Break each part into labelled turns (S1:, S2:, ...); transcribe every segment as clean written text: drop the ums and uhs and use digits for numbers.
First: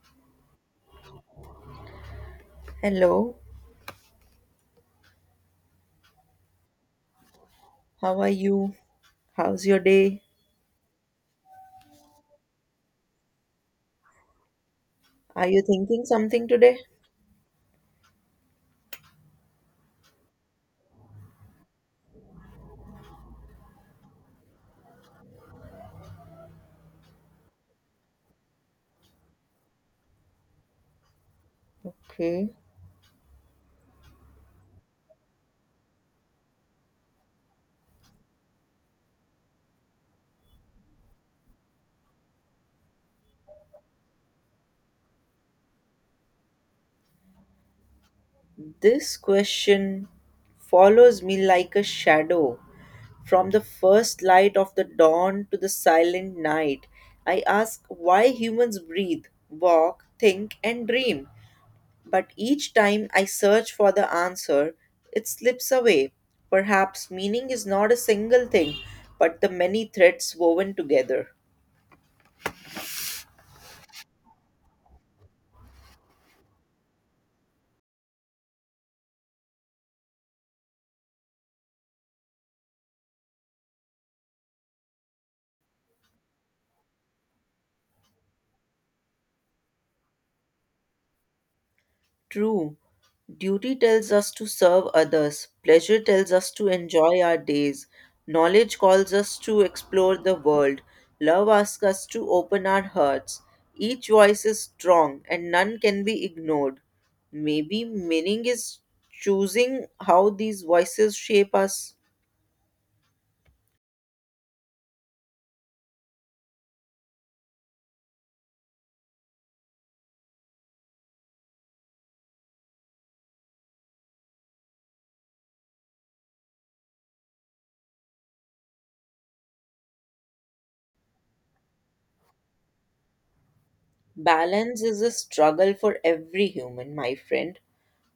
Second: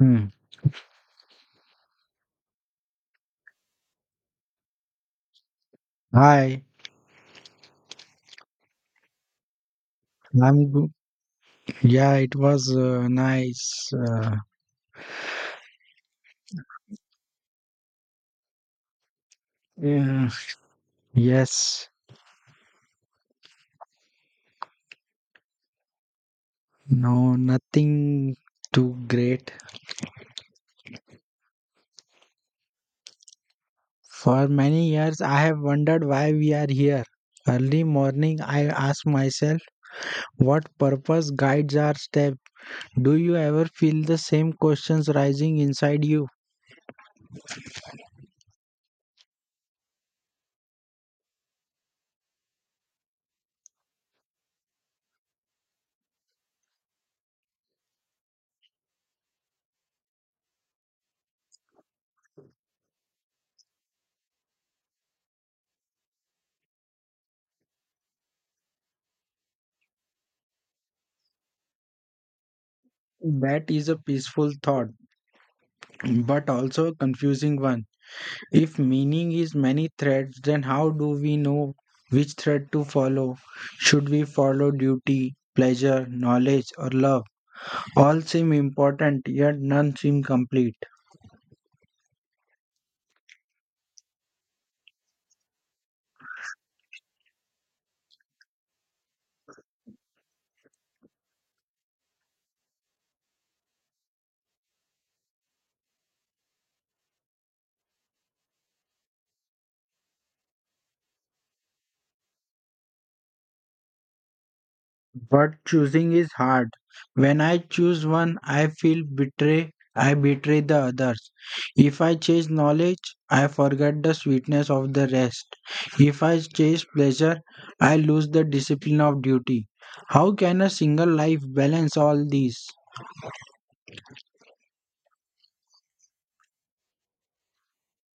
S1: Hmm.
S2: Hello,
S1: Hi,
S2: how are you? How's your day?
S1: I'm good. Yeah, it was nice.
S2: Are you thinking something today?
S1: Yeah. Yes, no, nothing too great.
S2: Okay.
S1: For many years, I have wondered why we are here. Early morning, I ask myself, what purpose guides our step? Do you ever feel the same questions rising inside you?
S2: This question follows me like a shadow. From the first light of the dawn to the silent night, I ask why humans breathe, walk, think, and dream. But each time I search for the answer, it slips away. Perhaps meaning is not a single thing, but the many threads woven together.
S1: That is a peaceful thought, but also a confusing one. If meaning is many threads, then how do we know which thread to follow? Should we follow duty, pleasure, knowledge, or love? All seem important, yet none seem complete.
S2: True. Duty tells us to serve others, pleasure tells us to enjoy our days, knowledge calls us to explore the world, love asks us to open our hearts. Each voice is strong and none can be ignored. Maybe meaning is choosing how these voices shape us.
S1: But choosing is hard. When I choose one, I feel betray. I betray the others. If I chase knowledge, I forget the sweetness of the rest. If I chase pleasure, I lose the discipline of duty. How can a single life balance all these?
S2: Balance is a struggle for every human, my friend.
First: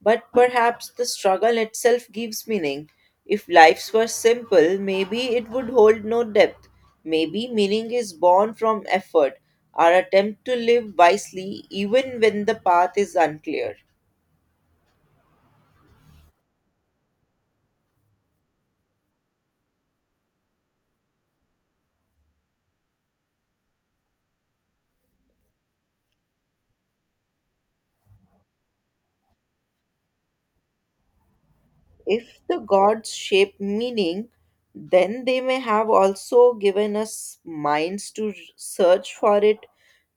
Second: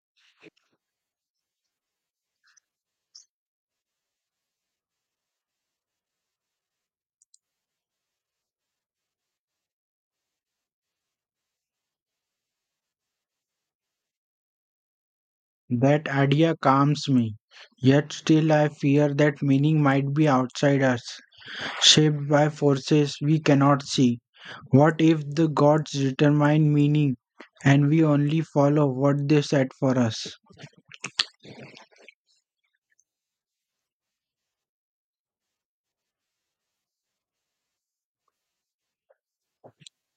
S2: But perhaps the struggle itself gives meaning. If lives were simple, maybe it would hold no depth. Maybe meaning is born from effort, our attempt to live wisely even when the path is unclear.
S1: That idea calms me, yet still I fear that meaning might be outside us, shaped by forces we cannot see. What if the gods determine meaning and we only follow what they set for us?
S2: If the gods shape meaning, then they may have also given us minds to search for it,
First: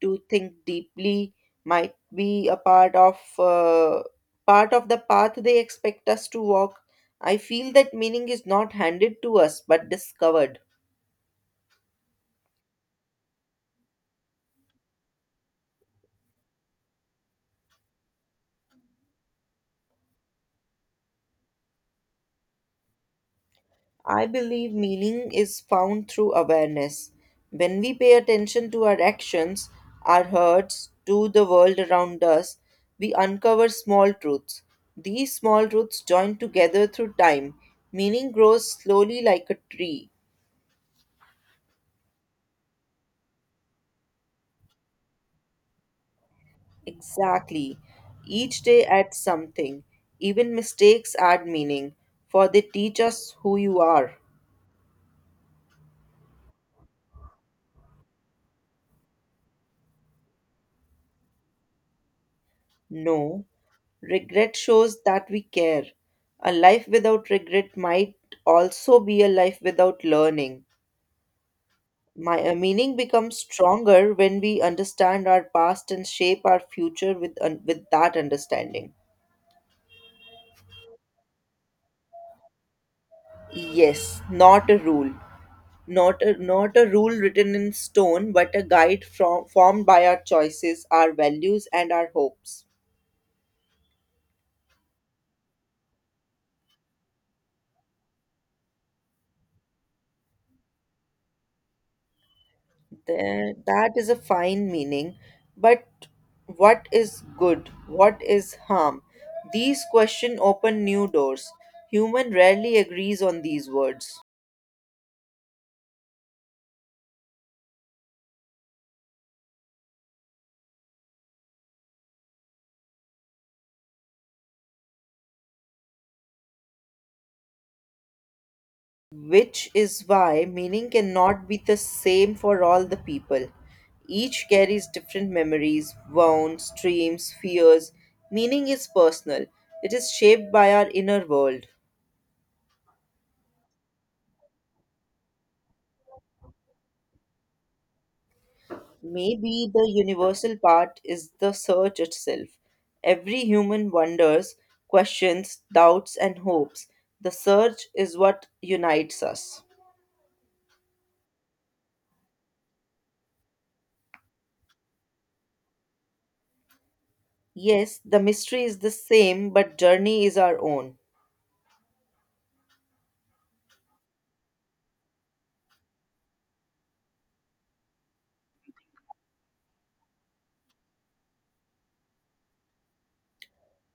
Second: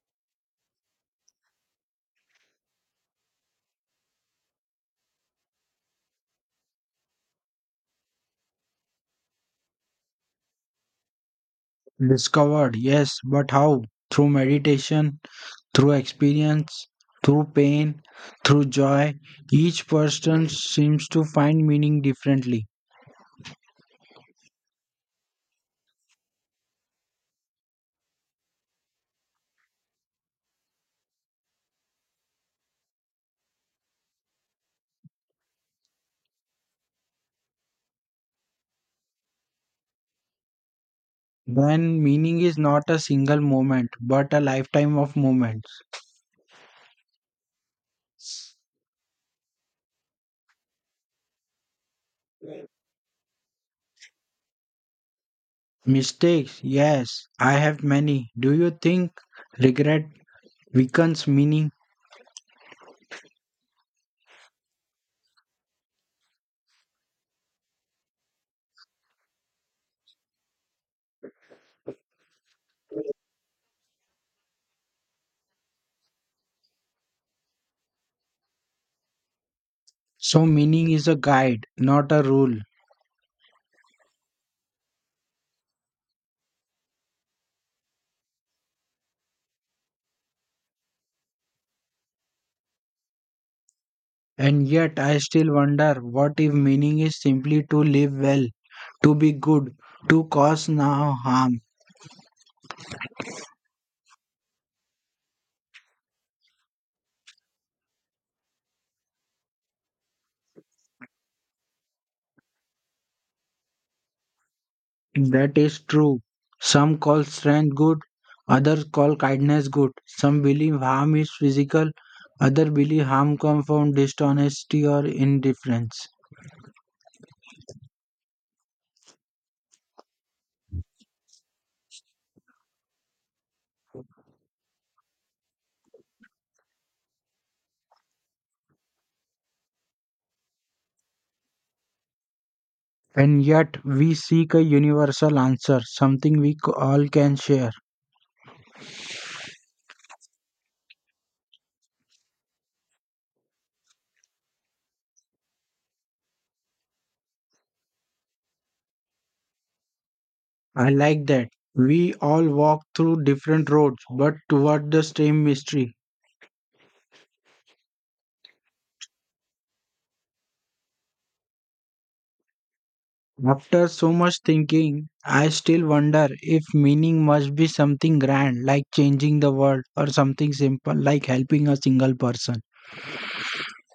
S2: to think deeply, might be a part of the path they expect us to walk. I feel that meaning is not handed to us but discovered.
S1: Discovered, yes, but how? Through meditation, through experience, through pain, through joy, each person seems to find meaning differently.
S2: I believe meaning is found through awareness. When we pay attention to our actions, our hurts, to the world around us, we uncover small truths. These small truths join together through time. Meaning grows slowly like a tree.
S1: Then meaning is not a single moment, but a lifetime of moments.
S2: Exactly. Each day adds something. Even mistakes add meaning, for they teach us who you are.
S1: Mistakes, yes, I have many. Do you think regret weakens meaning?
S2: No, regret shows that we care. A life without regret might also be a life without learning. My meaning becomes stronger when we understand our past and shape our future with with that understanding.
S1: So, meaning is a guide, not a rule.
S2: Yes, not a rule, not a rule written in stone, but a guide from formed by our choices, our values, and our hopes.
S1: And yet, I still wonder what if meaning is simply to live well, to be good, to cause no harm?
S2: There, that is a fine meaning, but what is good? What is harm? These questions open new doors. Human rarely agrees on these words,
S1: That is true. Some call strength good, others call kindness good. Some believe harm is physical, others believe harm comes from dishonesty or indifference.
S2: which is why meaning cannot be the same for all the people. Each carries different memories, wounds, dreams, fears. Meaning is personal, it is shaped by our inner world.
S1: And yet we seek a universal answer, something all can share.
S2: Maybe the universal part is the search itself. Every human wonders, questions, doubts, and hopes. The search is what unites us.
S1: I like that. We all walk through different roads, but toward the same mystery.
S2: Yes, the mystery is the same, but journey is our own.
S1: After so much thinking, I still wonder if meaning must be something grand, like changing the world, or something simple, like helping a single person.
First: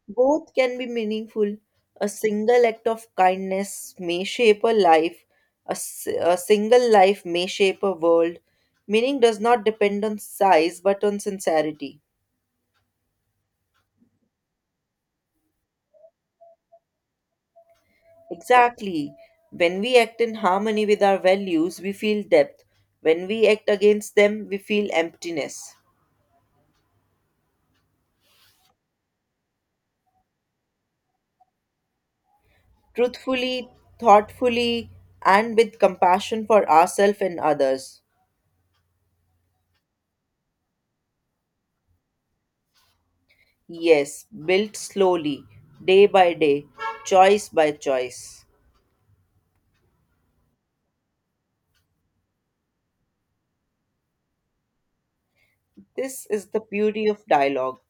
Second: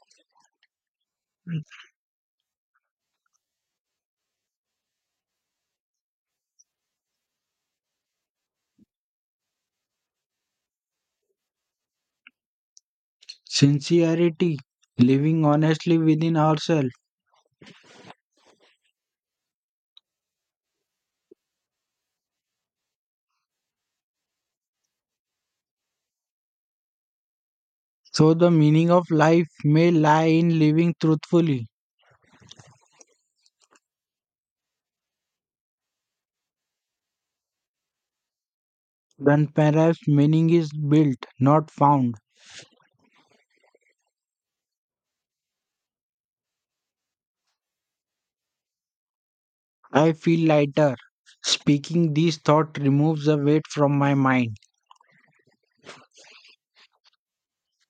S2: Both can be meaningful. A single act of kindness may shape a life, a single life may shape a world. Meaning does not depend on size but on sincerity.
S1: Sincerity, living honestly within ourselves.
S2: Exactly. When we act in harmony with our values, we feel depth. When we act against them, we feel emptiness.
S1: So, the meaning of life may lie in living truthfully.
S2: Truthfully, thoughtfully, and with compassion for ourselves and others.
S1: Then perhaps meaning is built, not found.
S2: Yes, built slowly, day by day, choice by choice.
S1: I feel lighter. Speaking these thoughts removes the weight from my mind.
S2: This is the beauty of dialogue.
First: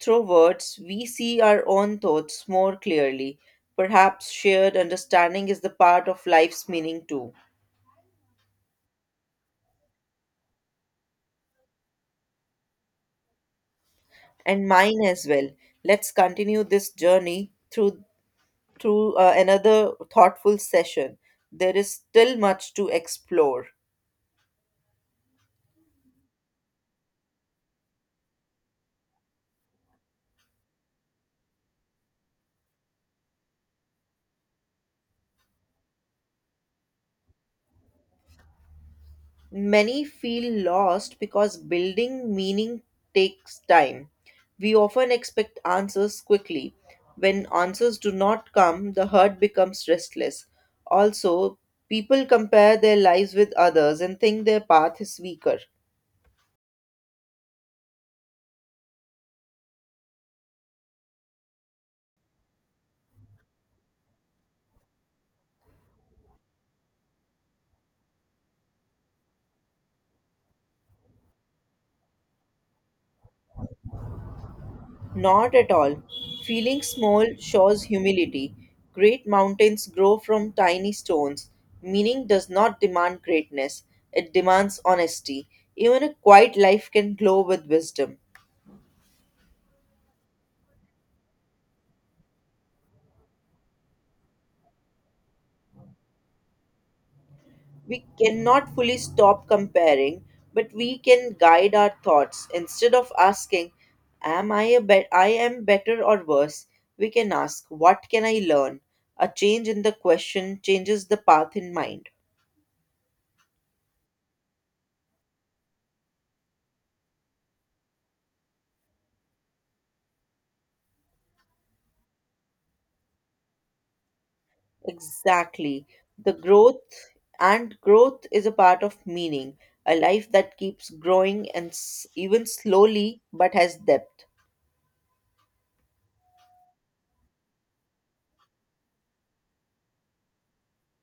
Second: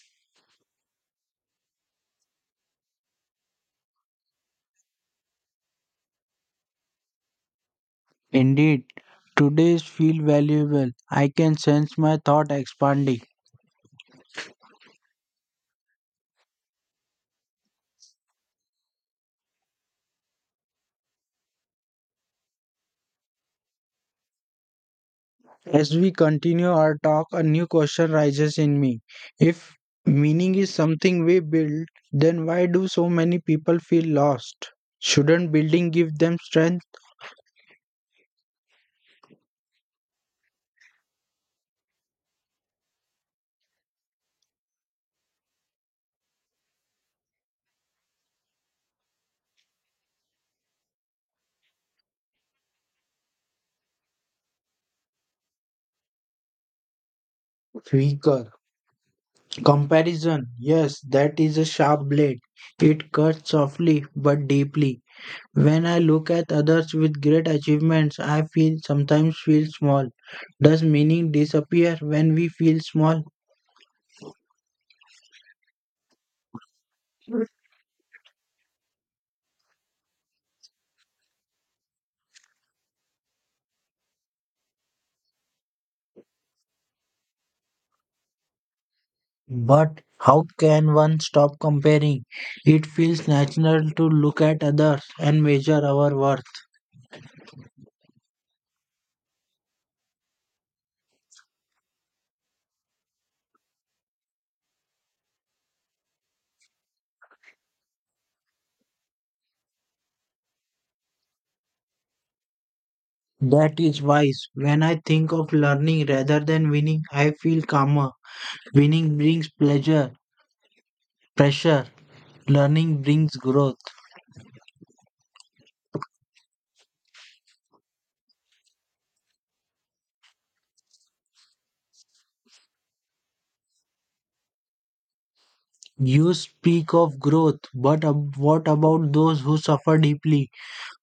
S2: Through words, we see our own thoughts more clearly. Perhaps shared understanding is the part of life's meaning too.
S1: Indeed, today's feel valuable. I can sense my thought expanding.
S2: And mine as well. Let's continue this journey through another thoughtful session. There is still much to explore.
S1: As we continue our talk, a new question rises in me. If meaning is something we build, then why do so many people feel lost? Shouldn't building give them strength?
S2: Many feel lost because building meaning takes time. We often expect answers quickly. When answers do not come, the heart becomes restless. Also, people compare their lives with others and think their path is weaker.
S1: Weaker. Comparison, yes, that is a sharp blade. It cuts softly but deeply. When I look at others with great achievements, I feel sometimes feel small. Does meaning disappear when we feel small?
S2: Not at all. Feeling small shows humility. Great mountains grow from tiny stones. Meaning does not demand greatness, it demands honesty. Even a quiet life can glow with wisdom.
S1: But how can one stop comparing? It feels natural to look at others and measure our worth.
S2: We cannot fully stop comparing, but we can guide our thoughts. Instead of asking, am I a bet I am better or worse? We can ask, what can I learn? A change in the question changes the path in mind.
S1: That is wise. When I think of learning rather than winning, I feel calmer. Winning brings pleasure, pressure. Learning brings growth.
S2: Exactly. The growth is a part of meaning, a life that keeps growing and even slowly but has depth.
S1: You speak of growth, but what about those who suffer deeply?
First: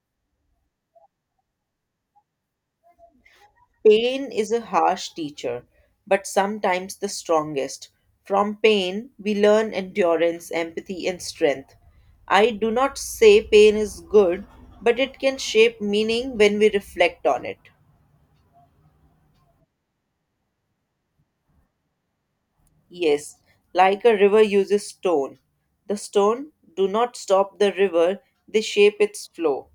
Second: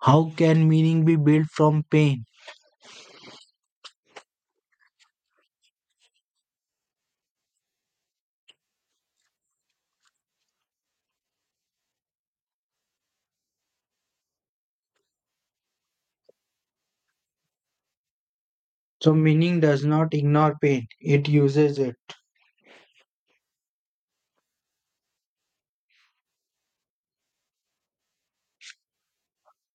S1: How can meaning be built from pain?
S2: Pain is a harsh teacher, but sometimes the strongest. From pain, we learn endurance, empathy, and strength. I do not say pain is good, but it can shape meaning when we reflect on it.
S1: So, meaning does not ignore pain, it uses it.
S2: Yes, like a river uses stone. The stone do not stop the river, they shape its flow.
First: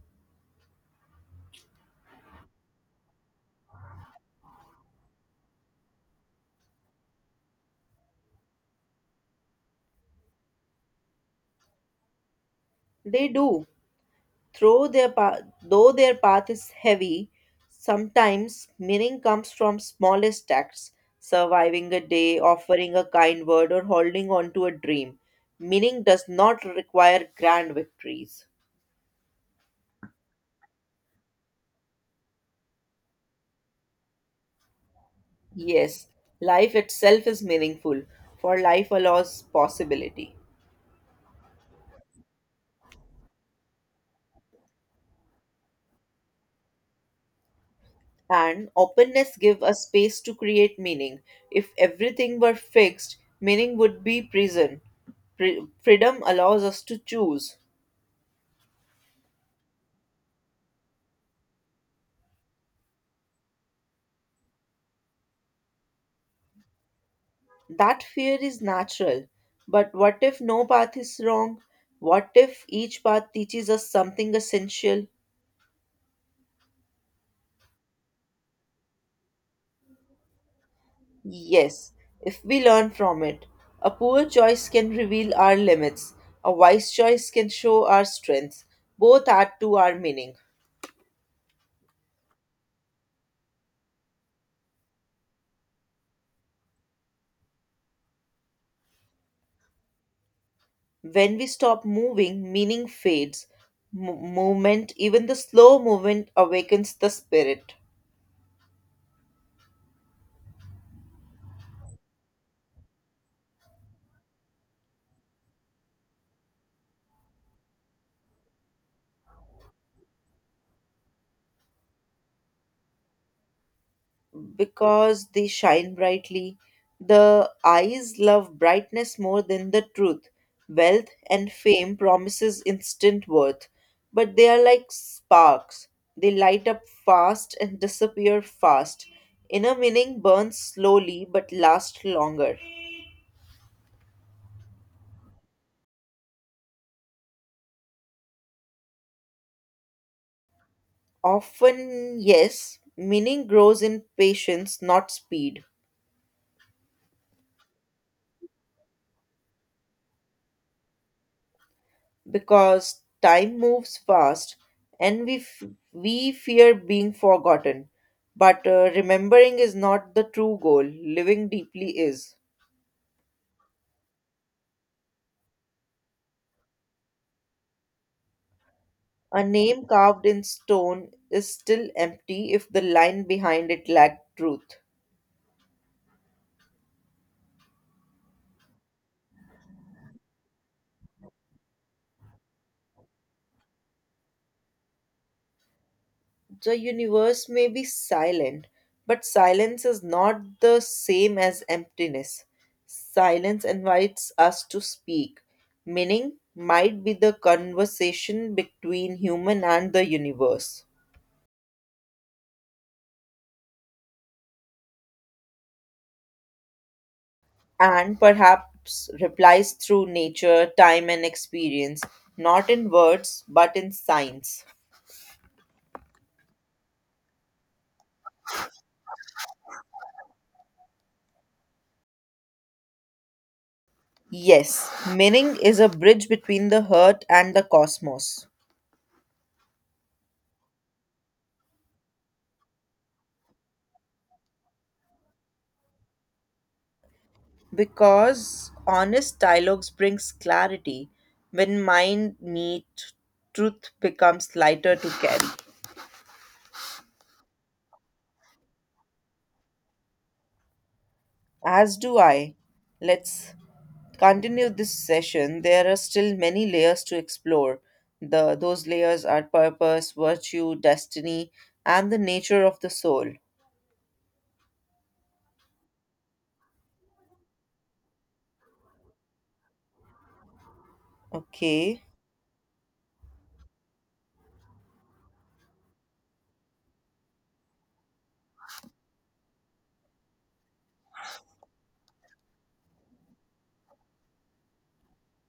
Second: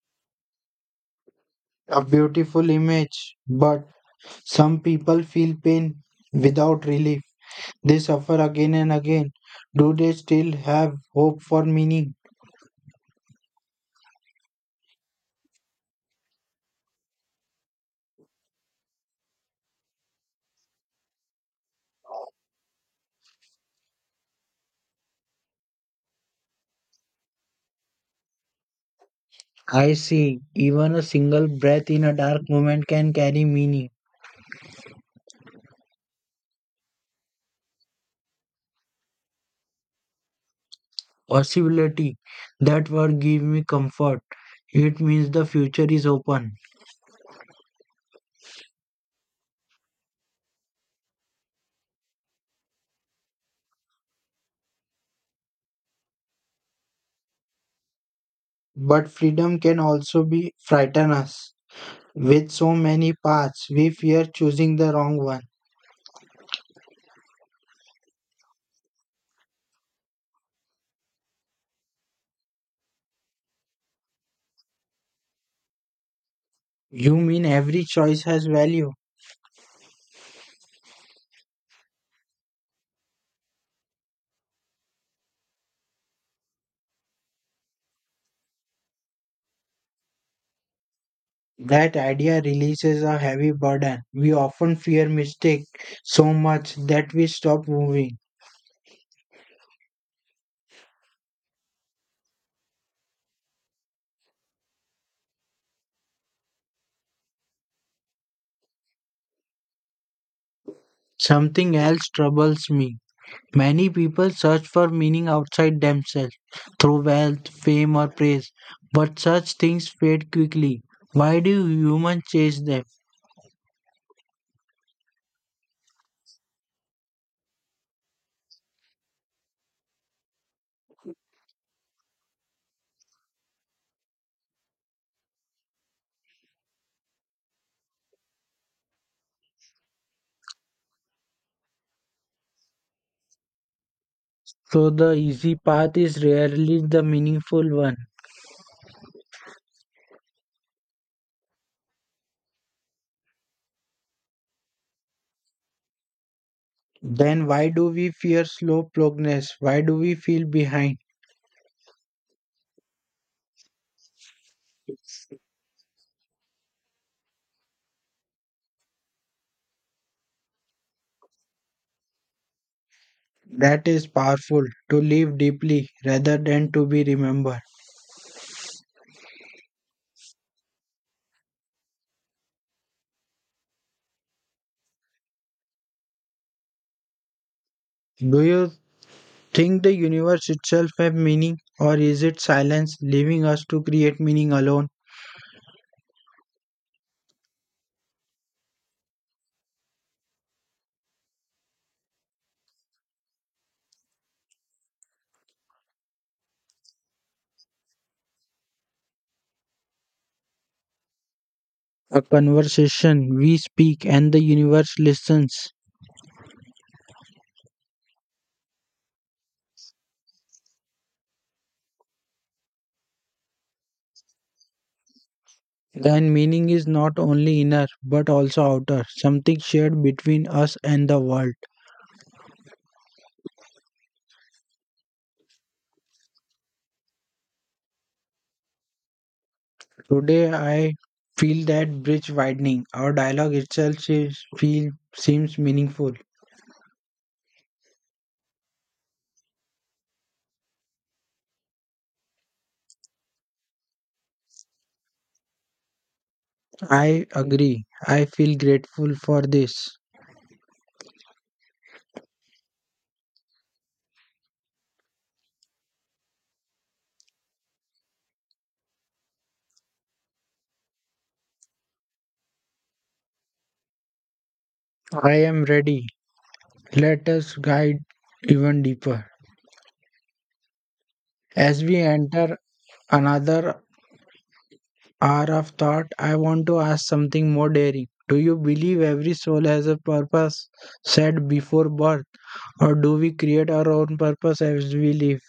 S1: A beautiful image, but some people feel pain without relief. They suffer again and again. Do they still have hope for meaning?
S2: They do. Through their path, though their path is heavy, sometimes meaning comes from smallest acts, surviving a day, offering a kind word, or holding on to a dream. Meaning does not require grand victories.
S1: I see, even a single breath in a dark moment can carry meaning.
S2: Yes, life itself is meaningful, for life allows possibility.
S1: Possibility. That word gives me comfort. It means the future is open.
S2: And openness give a space to create meaning. If everything were fixed, meaning would be prison. Freedom allows us to choose.
S1: But freedom can also be frighten us. With so many paths, we fear choosing the wrong one.
S2: That fear is natural. But what if no path is wrong? What if each path teaches us something essential?
S1: You mean every choice has value?
S2: Yes, if we learn from it. A poor choice can reveal our limits, a wise choice can show our strengths. Both add to our meaning.
S1: That idea releases a heavy burden. We often fear mistake so much that we stop moving.
S2: When we stop moving, meaning fades. Movement, even the slow movement, awakens the spirit
S1: Something else troubles me. Many people search for meaning outside themselves through wealth, fame, or praise, but such things fade quickly. Why do humans chase them?
S2: because they shine brightly. The eyes love brightness more than the truth. Wealth and fame promises instant worth, but they are like sparks. They light up fast and disappear fast. Inner meaning burns slowly but lasts longer.
S1: So the easy path is rarely the meaningful one.
S2: Often, yes, meaning grows in patience, not speed,
S1: Then why do we fear slow progress? Why do we feel behind?
S2: because time moves fast and we fear being forgotten. But remembering is not the true goal, living deeply is.
S1: That is powerful to live deeply rather than to be remembered.
S2: A name carved in stone is still empty if the line behind it lacked truth.
S1: Do you think the universe itself have meaning or is it silence leaving us to create meaning alone?
S2: The universe may be silent, but silence is not the same as emptiness. Silence invites us to speak. Meaning might be the conversation between human and the universe,
S1: A conversation. We speak and the universe listens.
S2: and perhaps replies through nature, time, and experience, not in words but in signs.
S1: Then meaning is not only inner but also outer, something shared between us and the world.
S2: Yes, meaning is a bridge between the heart and the cosmos.
S1: Today I feel that bridge widening. Our dialogue itself is, feel seems meaningful.
S2: Because honest dialogues brings clarity. When mind meet, truth becomes lighter to carry.
S1: I agree. I feel grateful for this.
S2: As do I. Let's continue this session. There are still many layers to explore. The those layers are purpose, virtue, destiny, and the nature of the soul.
S1: I am ready. Let us guide even deeper. As we
S2: Okay.
S1: enter another hour of thought, I want to ask something more daring. Do you believe every soul has a purpose set before birth, or do we create our own purpose as we live?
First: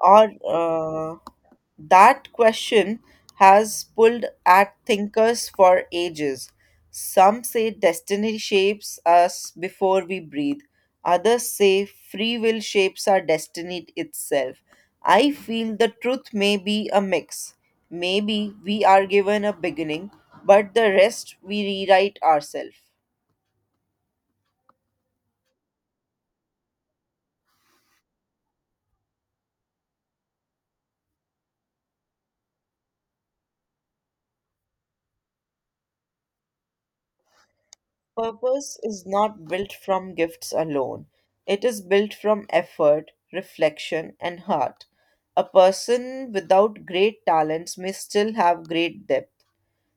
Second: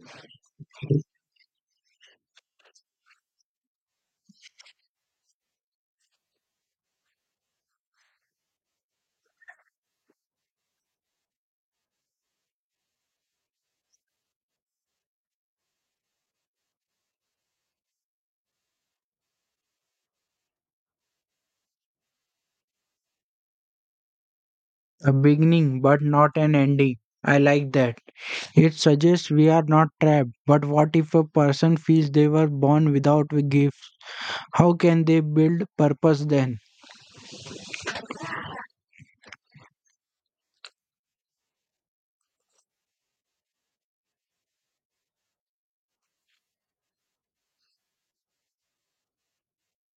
S2: Or That question has pulled at thinkers for ages. Some say destiny shapes us before we breathe, others say free will shapes our destiny itself. I feel the truth may be a mix. Maybe we are given a beginning, but the rest we rewrite ourselves.
S1: A beginning, but not an ending. I like that. It suggests we are not trapped. But what if a person feels they were born without a gift? How can they build purpose then?
S2: Purpose is not built from gifts alone. It is built from effort, reflection, and heart. A person without great talents may still have great depth.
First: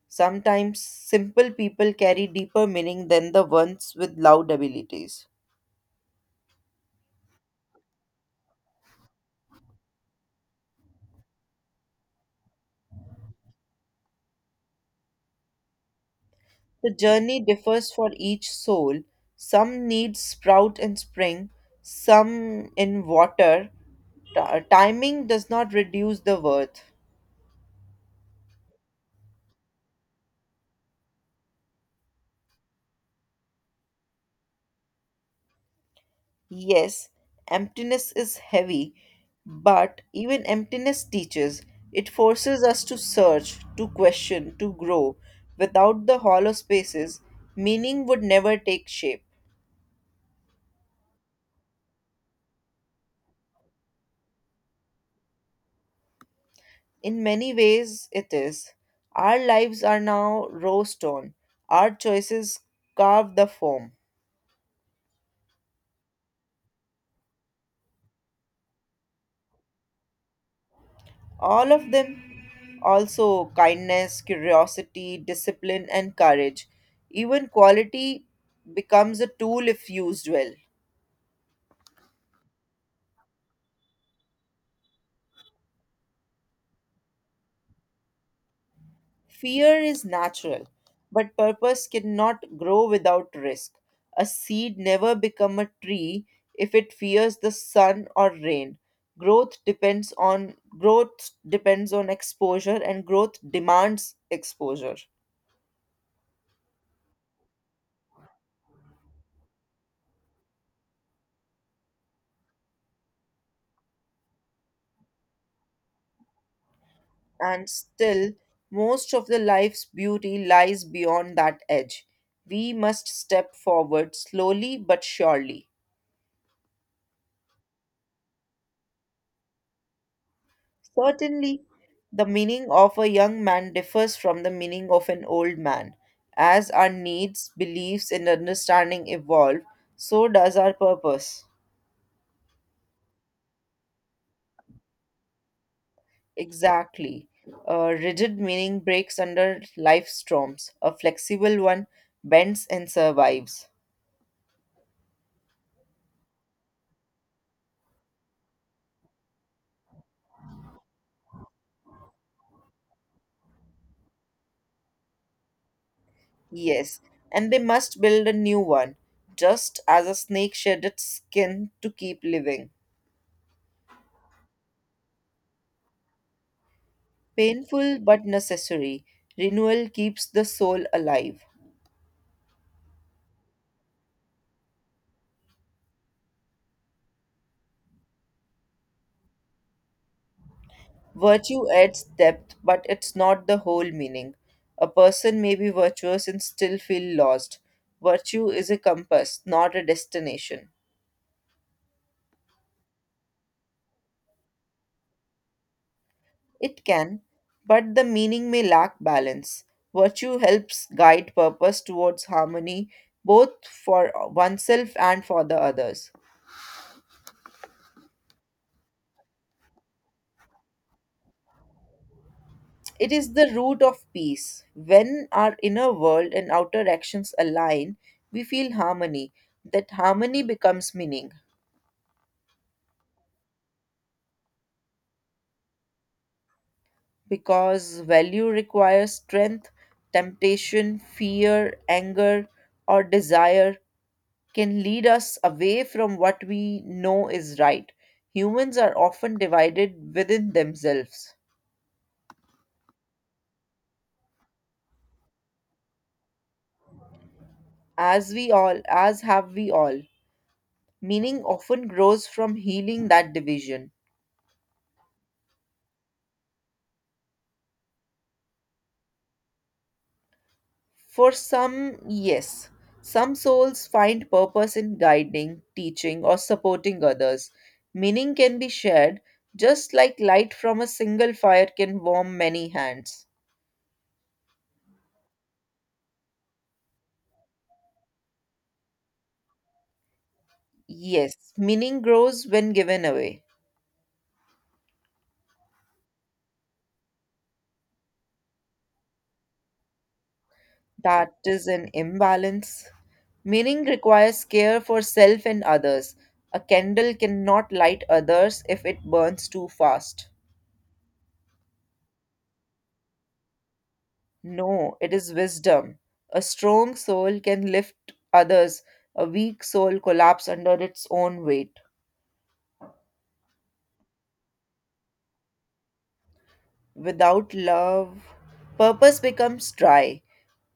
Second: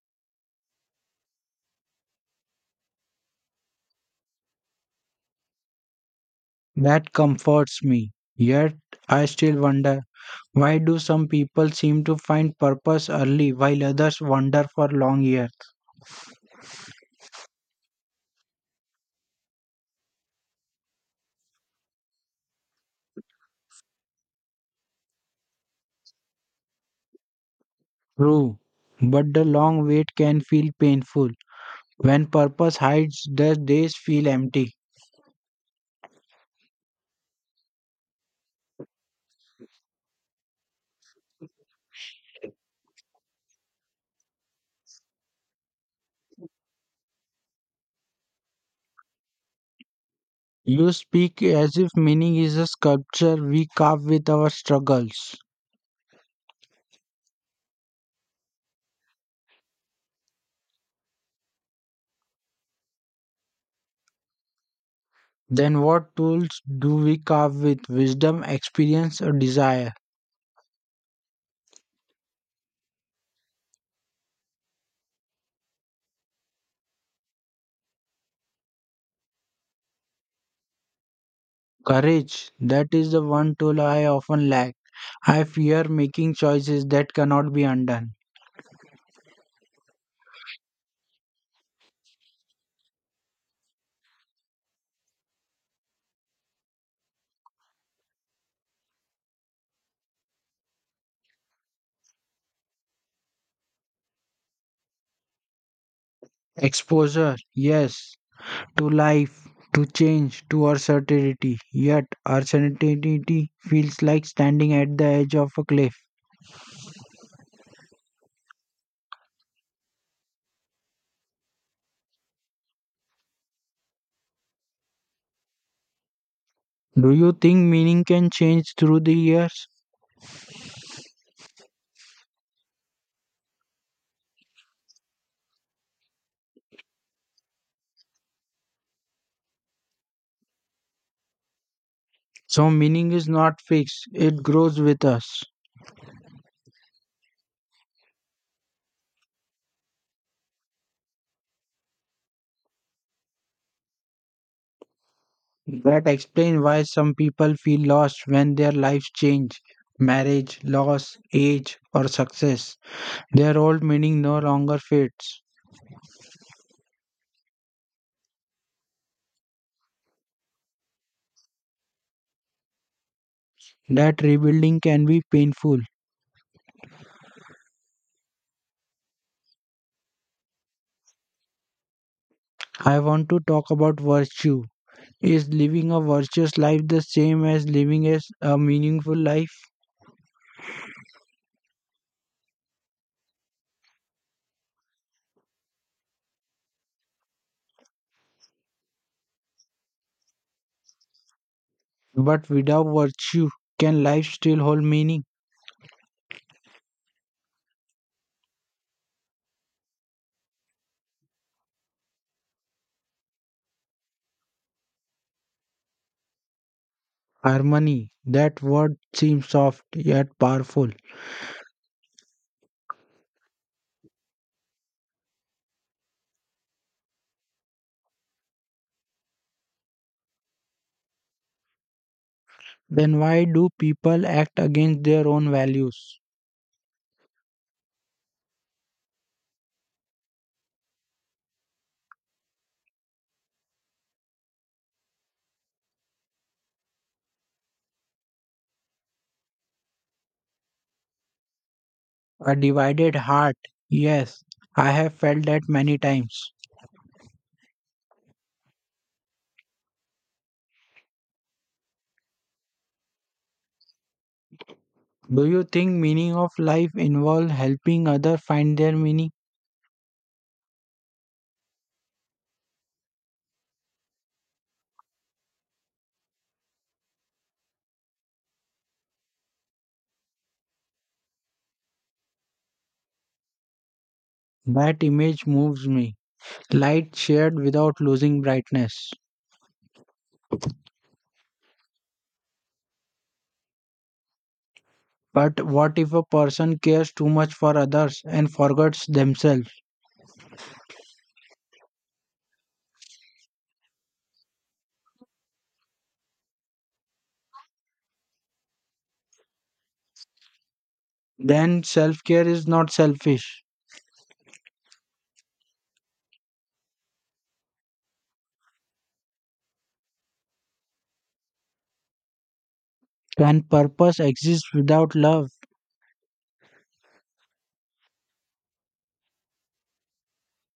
S2: Sometimes simple people carry deeper meaning than the ones with loud abilities.
S1: That comforts me. Yet, I still wonder why do some people seem to find purpose early while others wander for long years?
S2: The journey differs for each soul. Some need sprout in spring, some in water. Timing does not reduce the worth.
S1: True, but the long wait can feel painful. When purpose hides, the days feel empty.
S2: Yes, emptiness is heavy, but even emptiness teaches. It forces us to search, to question, to grow. Without the hollow spaces, meaning would never take shape.
S1: You speak as if meaning is a sculpture we carve with our struggles.
S2: In many ways, it is. Our lives are now raw stone, our choices carve the form.
S1: Then, what tools do we carve with? Wisdom, experience, or desire?
S2: All of them, also kindness, curiosity, discipline, and courage. Even quality becomes a tool if used well.
S1: Courage. That is the one tool I often lack. I fear making choices that cannot be undone.
S2: Fear is natural, but purpose cannot grow without risk. A seed never become a tree if it fears the sun or rain. Growth depends on exposure and growth demands exposure.
S1: Exposure. Yes, to life, to change, to uncertainty. Yet, uncertainty feels like standing at the edge of a cliff.
S2: And still, most of the life's beauty lies beyond that edge. We must step forward slowly but surely.
S1: Do you think meaning can change through the years?
S2: Certainly, the meaning of a young man differs from the meaning of an old man. As our needs, beliefs, and understanding evolve, so does our purpose.
S1: So, meaning is not fixed, it grows with us.
S2: Exactly. A rigid meaning breaks under life storms, a flexible one bends and survives.
S1: That explains why some people feel lost when their lives change. Marriage, loss, age, or success. Their old meaning no longer fits.
S2: Yes, and they must build a new one, just as a snake shed its skin to keep living.
S1: That rebuilding can be painful.
S2: Painful but necessary, renewal keeps the soul alive.
S1: I want to talk about virtue. Is living a virtuous life the same as living as a meaningful life?
S2: Virtue adds depth, but it's not the whole meaning. A person may be virtuous and still feel lost. Virtue is a compass, not a destination.
S1: But without virtue, can life still hold meaning?
S2: It can, but the meaning may lack balance. Virtue helps guide purpose towards harmony, both for oneself and for the others.
S1: Harmony, that word seems soft yet powerful.
S2: It is the root of peace. When our inner world and outer actions align, we feel harmony. That harmony becomes meaning.
S1: Then why do people act against their own values?
S2: Because value requires strength, temptation, fear, anger, or desire can lead us away from what we know is right. Humans are often divided within themselves,
S1: A divided heart, yes, I have felt that many times.
S2: as have we all. Meaning often grows from healing that division.
S1: Do you think meaning of life involves helping others find their meaning?
S2: For some, yes. Some souls find purpose in guiding, teaching, or supporting others. Meaning can be shared, just like light from a single fire can warm many hands.
S1: That image moves me. Light shared without losing brightness.
S2: Yes, meaning grows when given away.
S1: But what if a person cares too much for others and forgets themselves?
S2: That is an imbalance. Meaning requires care for self and others. A candle cannot light others if it burns too fast.
S1: Then self care is not selfish.
S2: No, it is wisdom. A strong soul can lift others, a weak soul collapses under its own weight.
S1: Can purpose exist without love?
S2: Without love, purpose becomes dry.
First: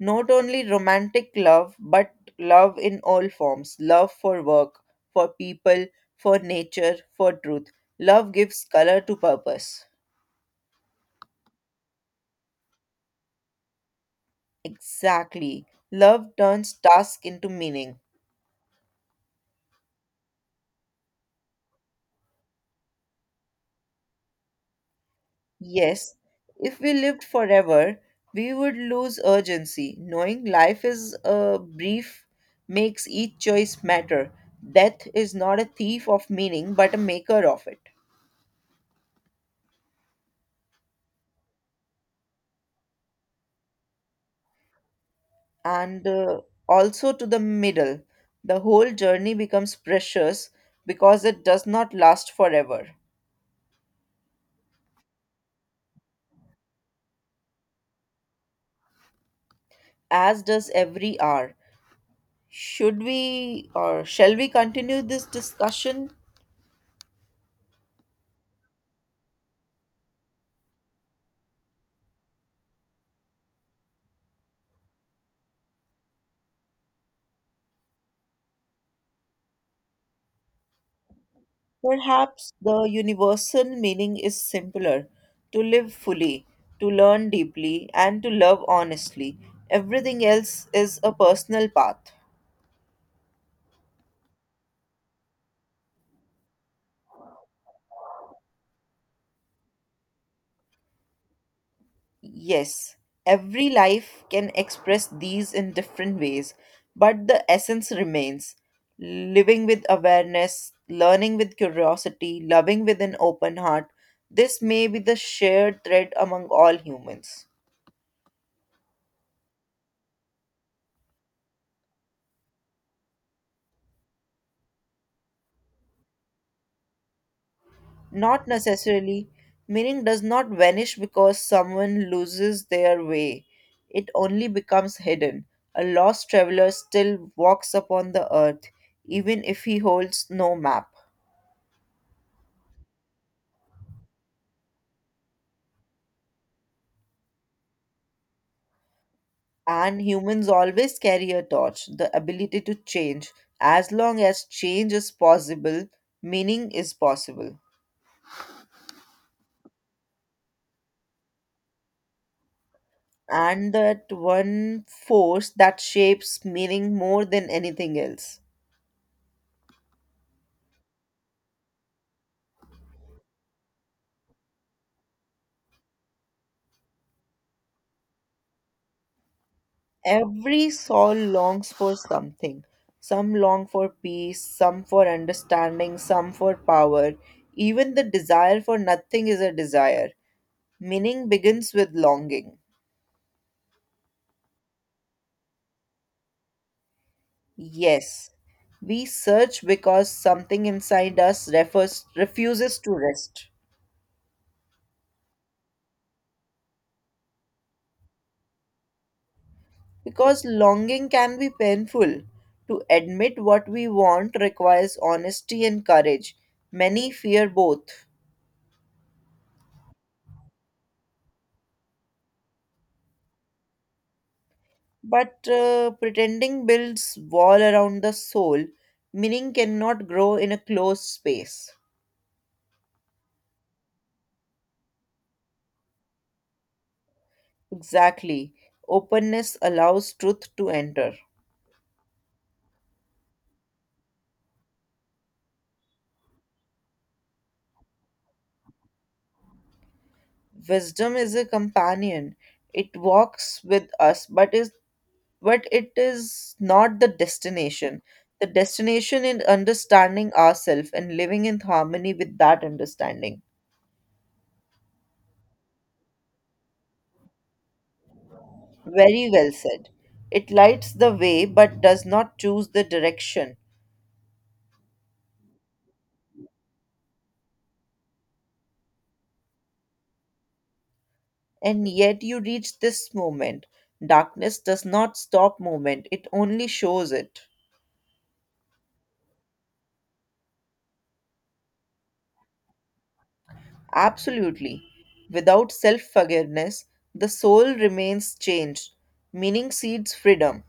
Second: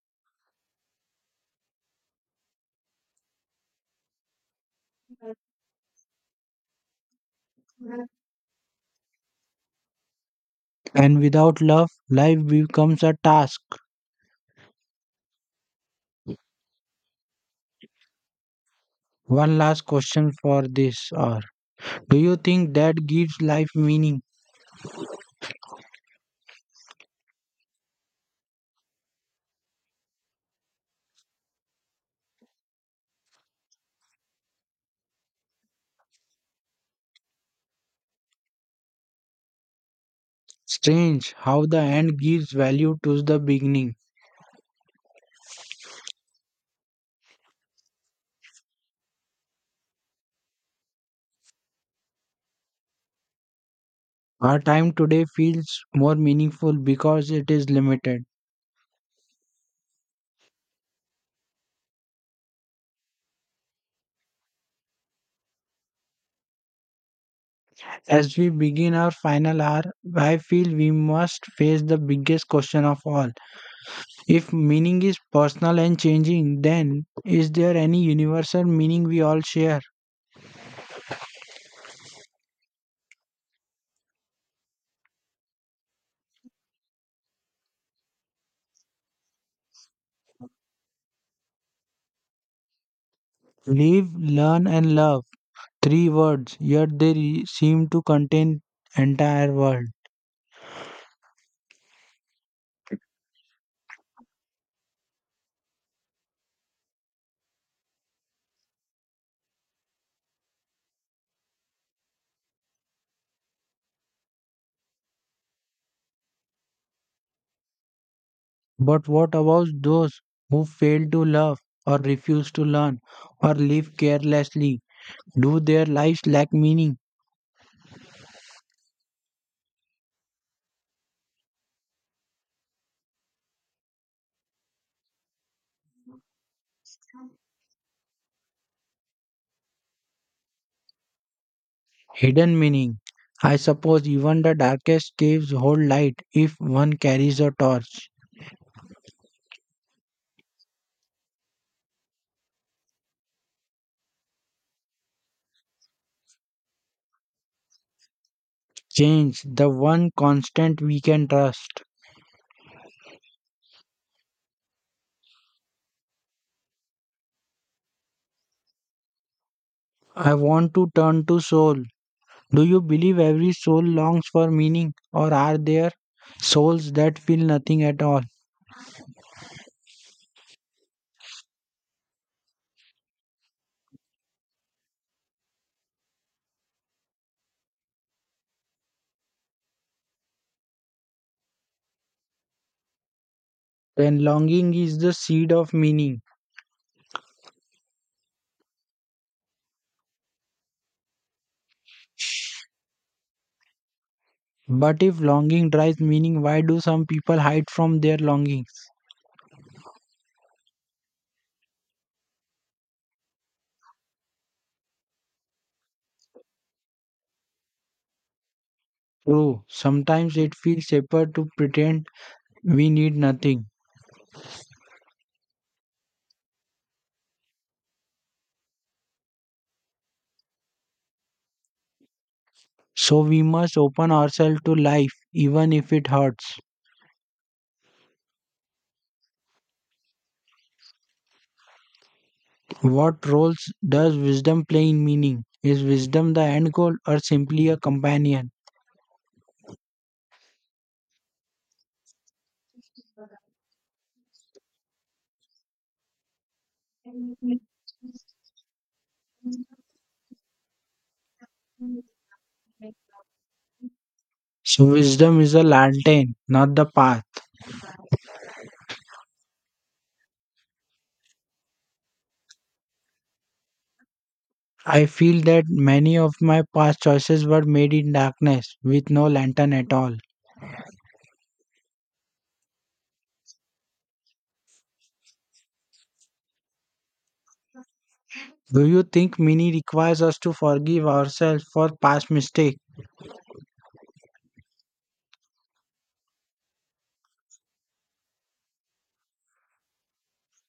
S2: Not only romantic love, but love in all forms love for work, for people, for nature, for truth. Love gives color to purpose.
S1: And without love, life becomes a task.
S2: Exactly. Love turns task into meaning.
S1: One last question for this hour. Do you think that gives life meaning?
S2: Yes, if we lived forever, we would lose urgency. Knowing life is a brief makes each choice matter. Death is not a thief of meaning, but a maker of it.
S1: Strange how the end gives value to the beginning.
S2: And Also to the middle, the whole journey becomes precious because it does not last forever,
S1: Our time today feels more meaningful because it is limited.
S2: as does every hour. Should we or shall we continue this discussion?
S1: As we begin our final hour, I feel we must face the biggest question of all. If meaning is personal and changing, then is there any universal meaning we all share?
S2: Perhaps the universal meaning is simpler: to live fully, to learn deeply, and to love honestly. Everything else is a personal path.
S1: Live, learn, and love. Three words, yet they seem to contain entire world.
S2: Yes, every life can express these in different ways, but the essence remains: living with awareness, learning with curiosity, loving with an open heart. This may be the shared thread among all humans.
S1: But what about those who fail to love or refuse to learn or live carelessly? Do their lives lack meaning?
S2: Not necessarily. Meaning does not vanish because someone loses their way. It only becomes hidden. A lost traveler still walks upon the earth, even if he holds no map.
S1: Hidden meaning. I suppose even the darkest caves hold light if one carries a torch.
S2: And humans always carry a torch, the ability to change. As long as change is possible, meaning is possible.
S1: Change, the one constant we can trust.
S2: And that one force that shapes meaning more than anything else.
S1: I want to turn to soul. Do you believe every soul longs for meaning, or are there souls that feel nothing at all?
S2: Every soul longs for something. Some long for peace, some for understanding, some for power. Even the desire for nothing is a desire. Meaning begins with longing.
S1: Then longing is the seed of meaning.
S2: Yes, we search because something inside us refuses to rest.
S1: But if longing drives meaning, why do some people hide from their longings?
S2: Because longing can be painful. To admit what we want requires honesty and courage. Many fear both.
S1: True, sometimes it feels safer to pretend we need nothing.
S2: But Pretending builds wall around the soul, meaning cannot grow in a closed space.
S1: So we must open ourselves to life even if it hurts.
S2: Exactly. Openness allows truth to enter.
S1: What roles does wisdom play in meaning? Is wisdom the end goal or simply a companion?
S2: Wisdom is a companion. It walks with us, but it is not the destination. The destination is understanding ourselves and living in harmony with that understanding.
S1: So wisdom is a lantern, not the path.
S2: Very well said. It lights the way but does not choose the direction.
S1: I feel that many of my past choices were made in darkness with no lantern at all.
S2: And yet you reach this moment. Darkness does not stop movement, it only shows it.
S1: Do you think meaning requires us to forgive ourselves for past mistakes?
S2: Absolutely. Without self forgiveness, the soul remains changed, meaning seeds freedom.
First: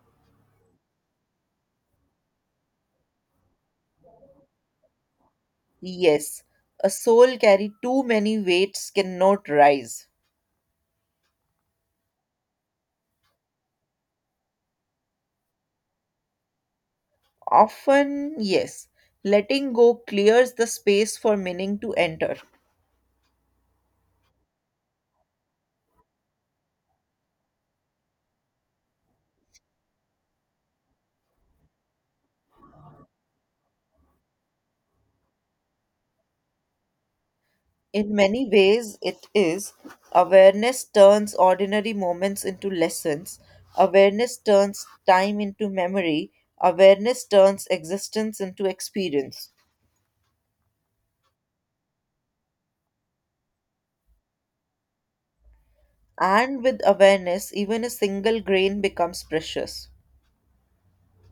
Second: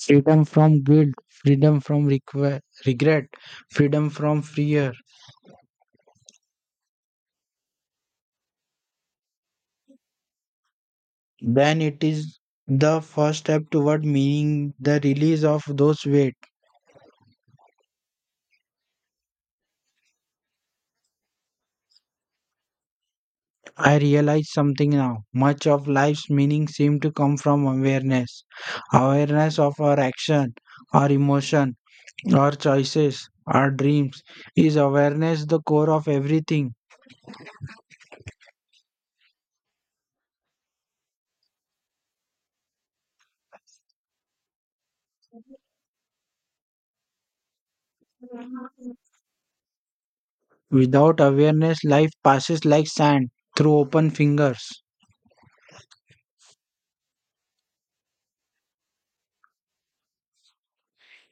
S1: Freedom from guilt, freedom from regret, freedom from fear,
S2: Yes, a soul carry too many weights cannot rise.
S1: then it is the first step toward meaning the release of those weight.
S2: Often, yes, letting go clears the space for meaning to enter.
S1: I realize something now. Much of life's meaning seems to come from awareness. Awareness of our action, our emotion, our choices, our dreams. Is awareness the core of everything?
S2: In many ways, it is. Awareness turns ordinary moments into lessons. Awareness turns time into memory. Awareness turns existence into experience.
S1: Without awareness, life passes like sand through open fingers.
S2: And with awareness, even a single grain becomes precious.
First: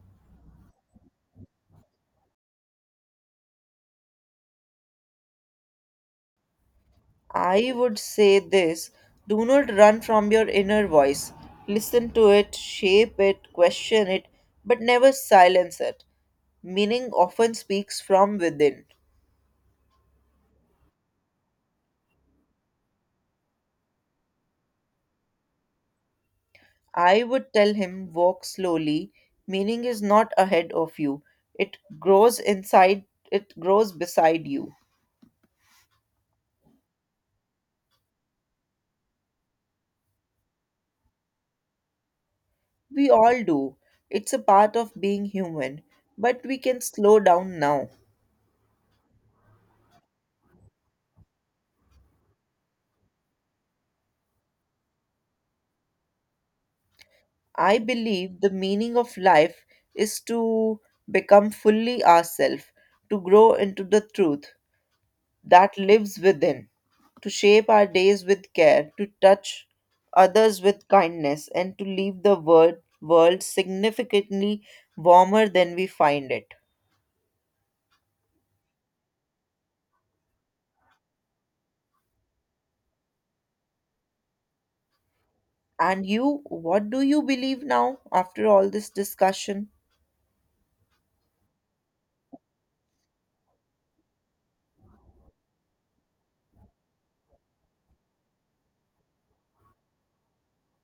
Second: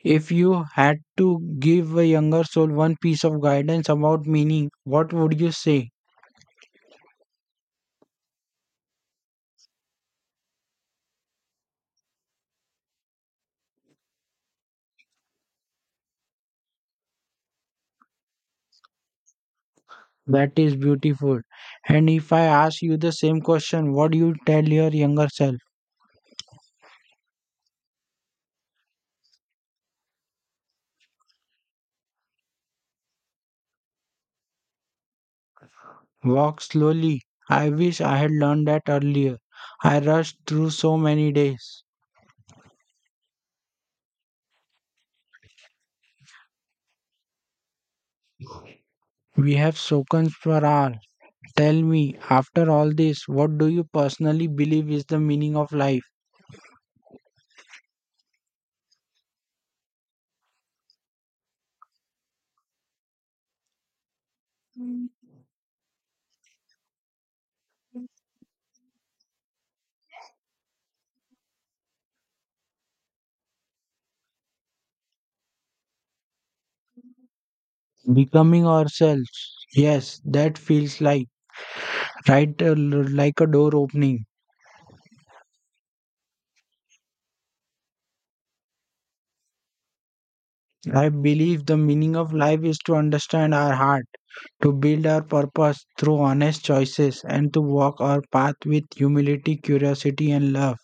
S1: If you had to give a younger soul one piece of guidance about meaning, what would you say?
S2: I would say this: do not run from your inner voice. Listen to it, shape it, question it, but never silence it. Meaning often speaks from within.
S1: That is beautiful. And if I ask you the same question, what do you tell your younger self?
S2: I would tell him, walk slowly. Meaning is not ahead of you. It grows inside, it grows beside you.
S1: Walk slowly. I wish I had learned that earlier. I rushed through so many days.
S2: We all do. It's a part of being human. But we can slow down now.
S1: We have spoken for hours. Tell me, after all this, what do you personally believe is the meaning of life?
S2: I believe the meaning of life is to become fully ourselves, to grow into the truth that lives within, to shape our days with care, to touch others with kindness, and to leave the world significantly warmer than we find it.
S1: Becoming ourselves. Yes, that feels like right like a door opening.
S2: And you, what do you believe now after all this discussion?
S1: I believe the meaning of life is to understand our heart to build our purpose through honest choices and to walk our path with humility, curiosity, and love.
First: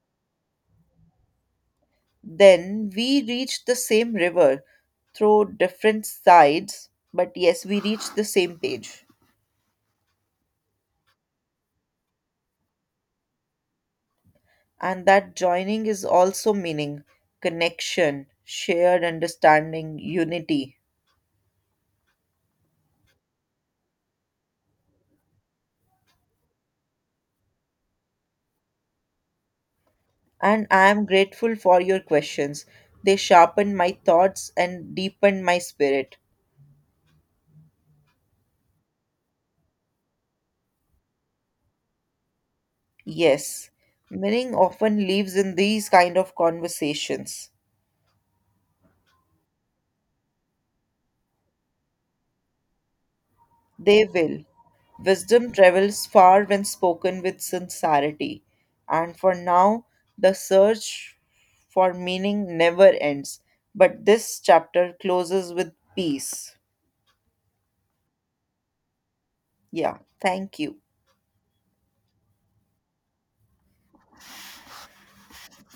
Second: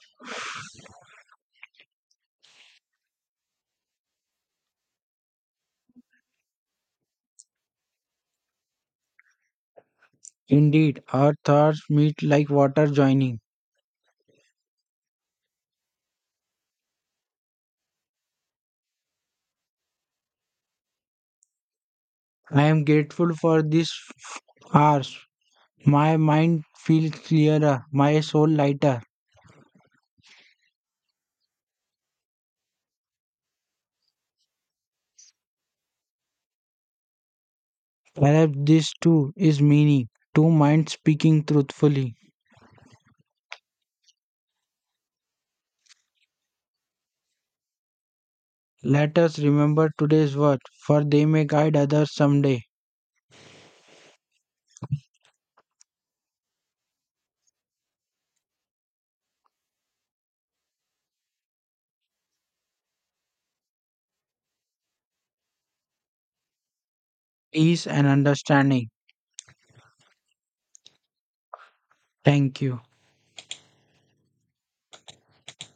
S2: Then we reach the same river through different sides, but yes, we reach the same page.
S1: Indeed, our thoughts meet like water joining.
S2: And that joining is also meaning: connection, shared understanding, unity.
S1: I am grateful for these hours. My mind feels clearer, my soul lighter.
S2: And I am grateful for your questions. They sharpen my thoughts and deepen my spirit.
S1: Perhaps this too is meaning, two minds speaking truthfully.
S2: Yes, meaning often lives in these kind of conversations.
S1: Let us remember today's words, for they may guide others someday.
S2: They will. Wisdom travels far when spoken with sincerity. And for now, the search for meaning never ends. But this chapter closes with peace.
S1: Peace and understanding.
S2: Yeah, thank you.
S1: Thank you.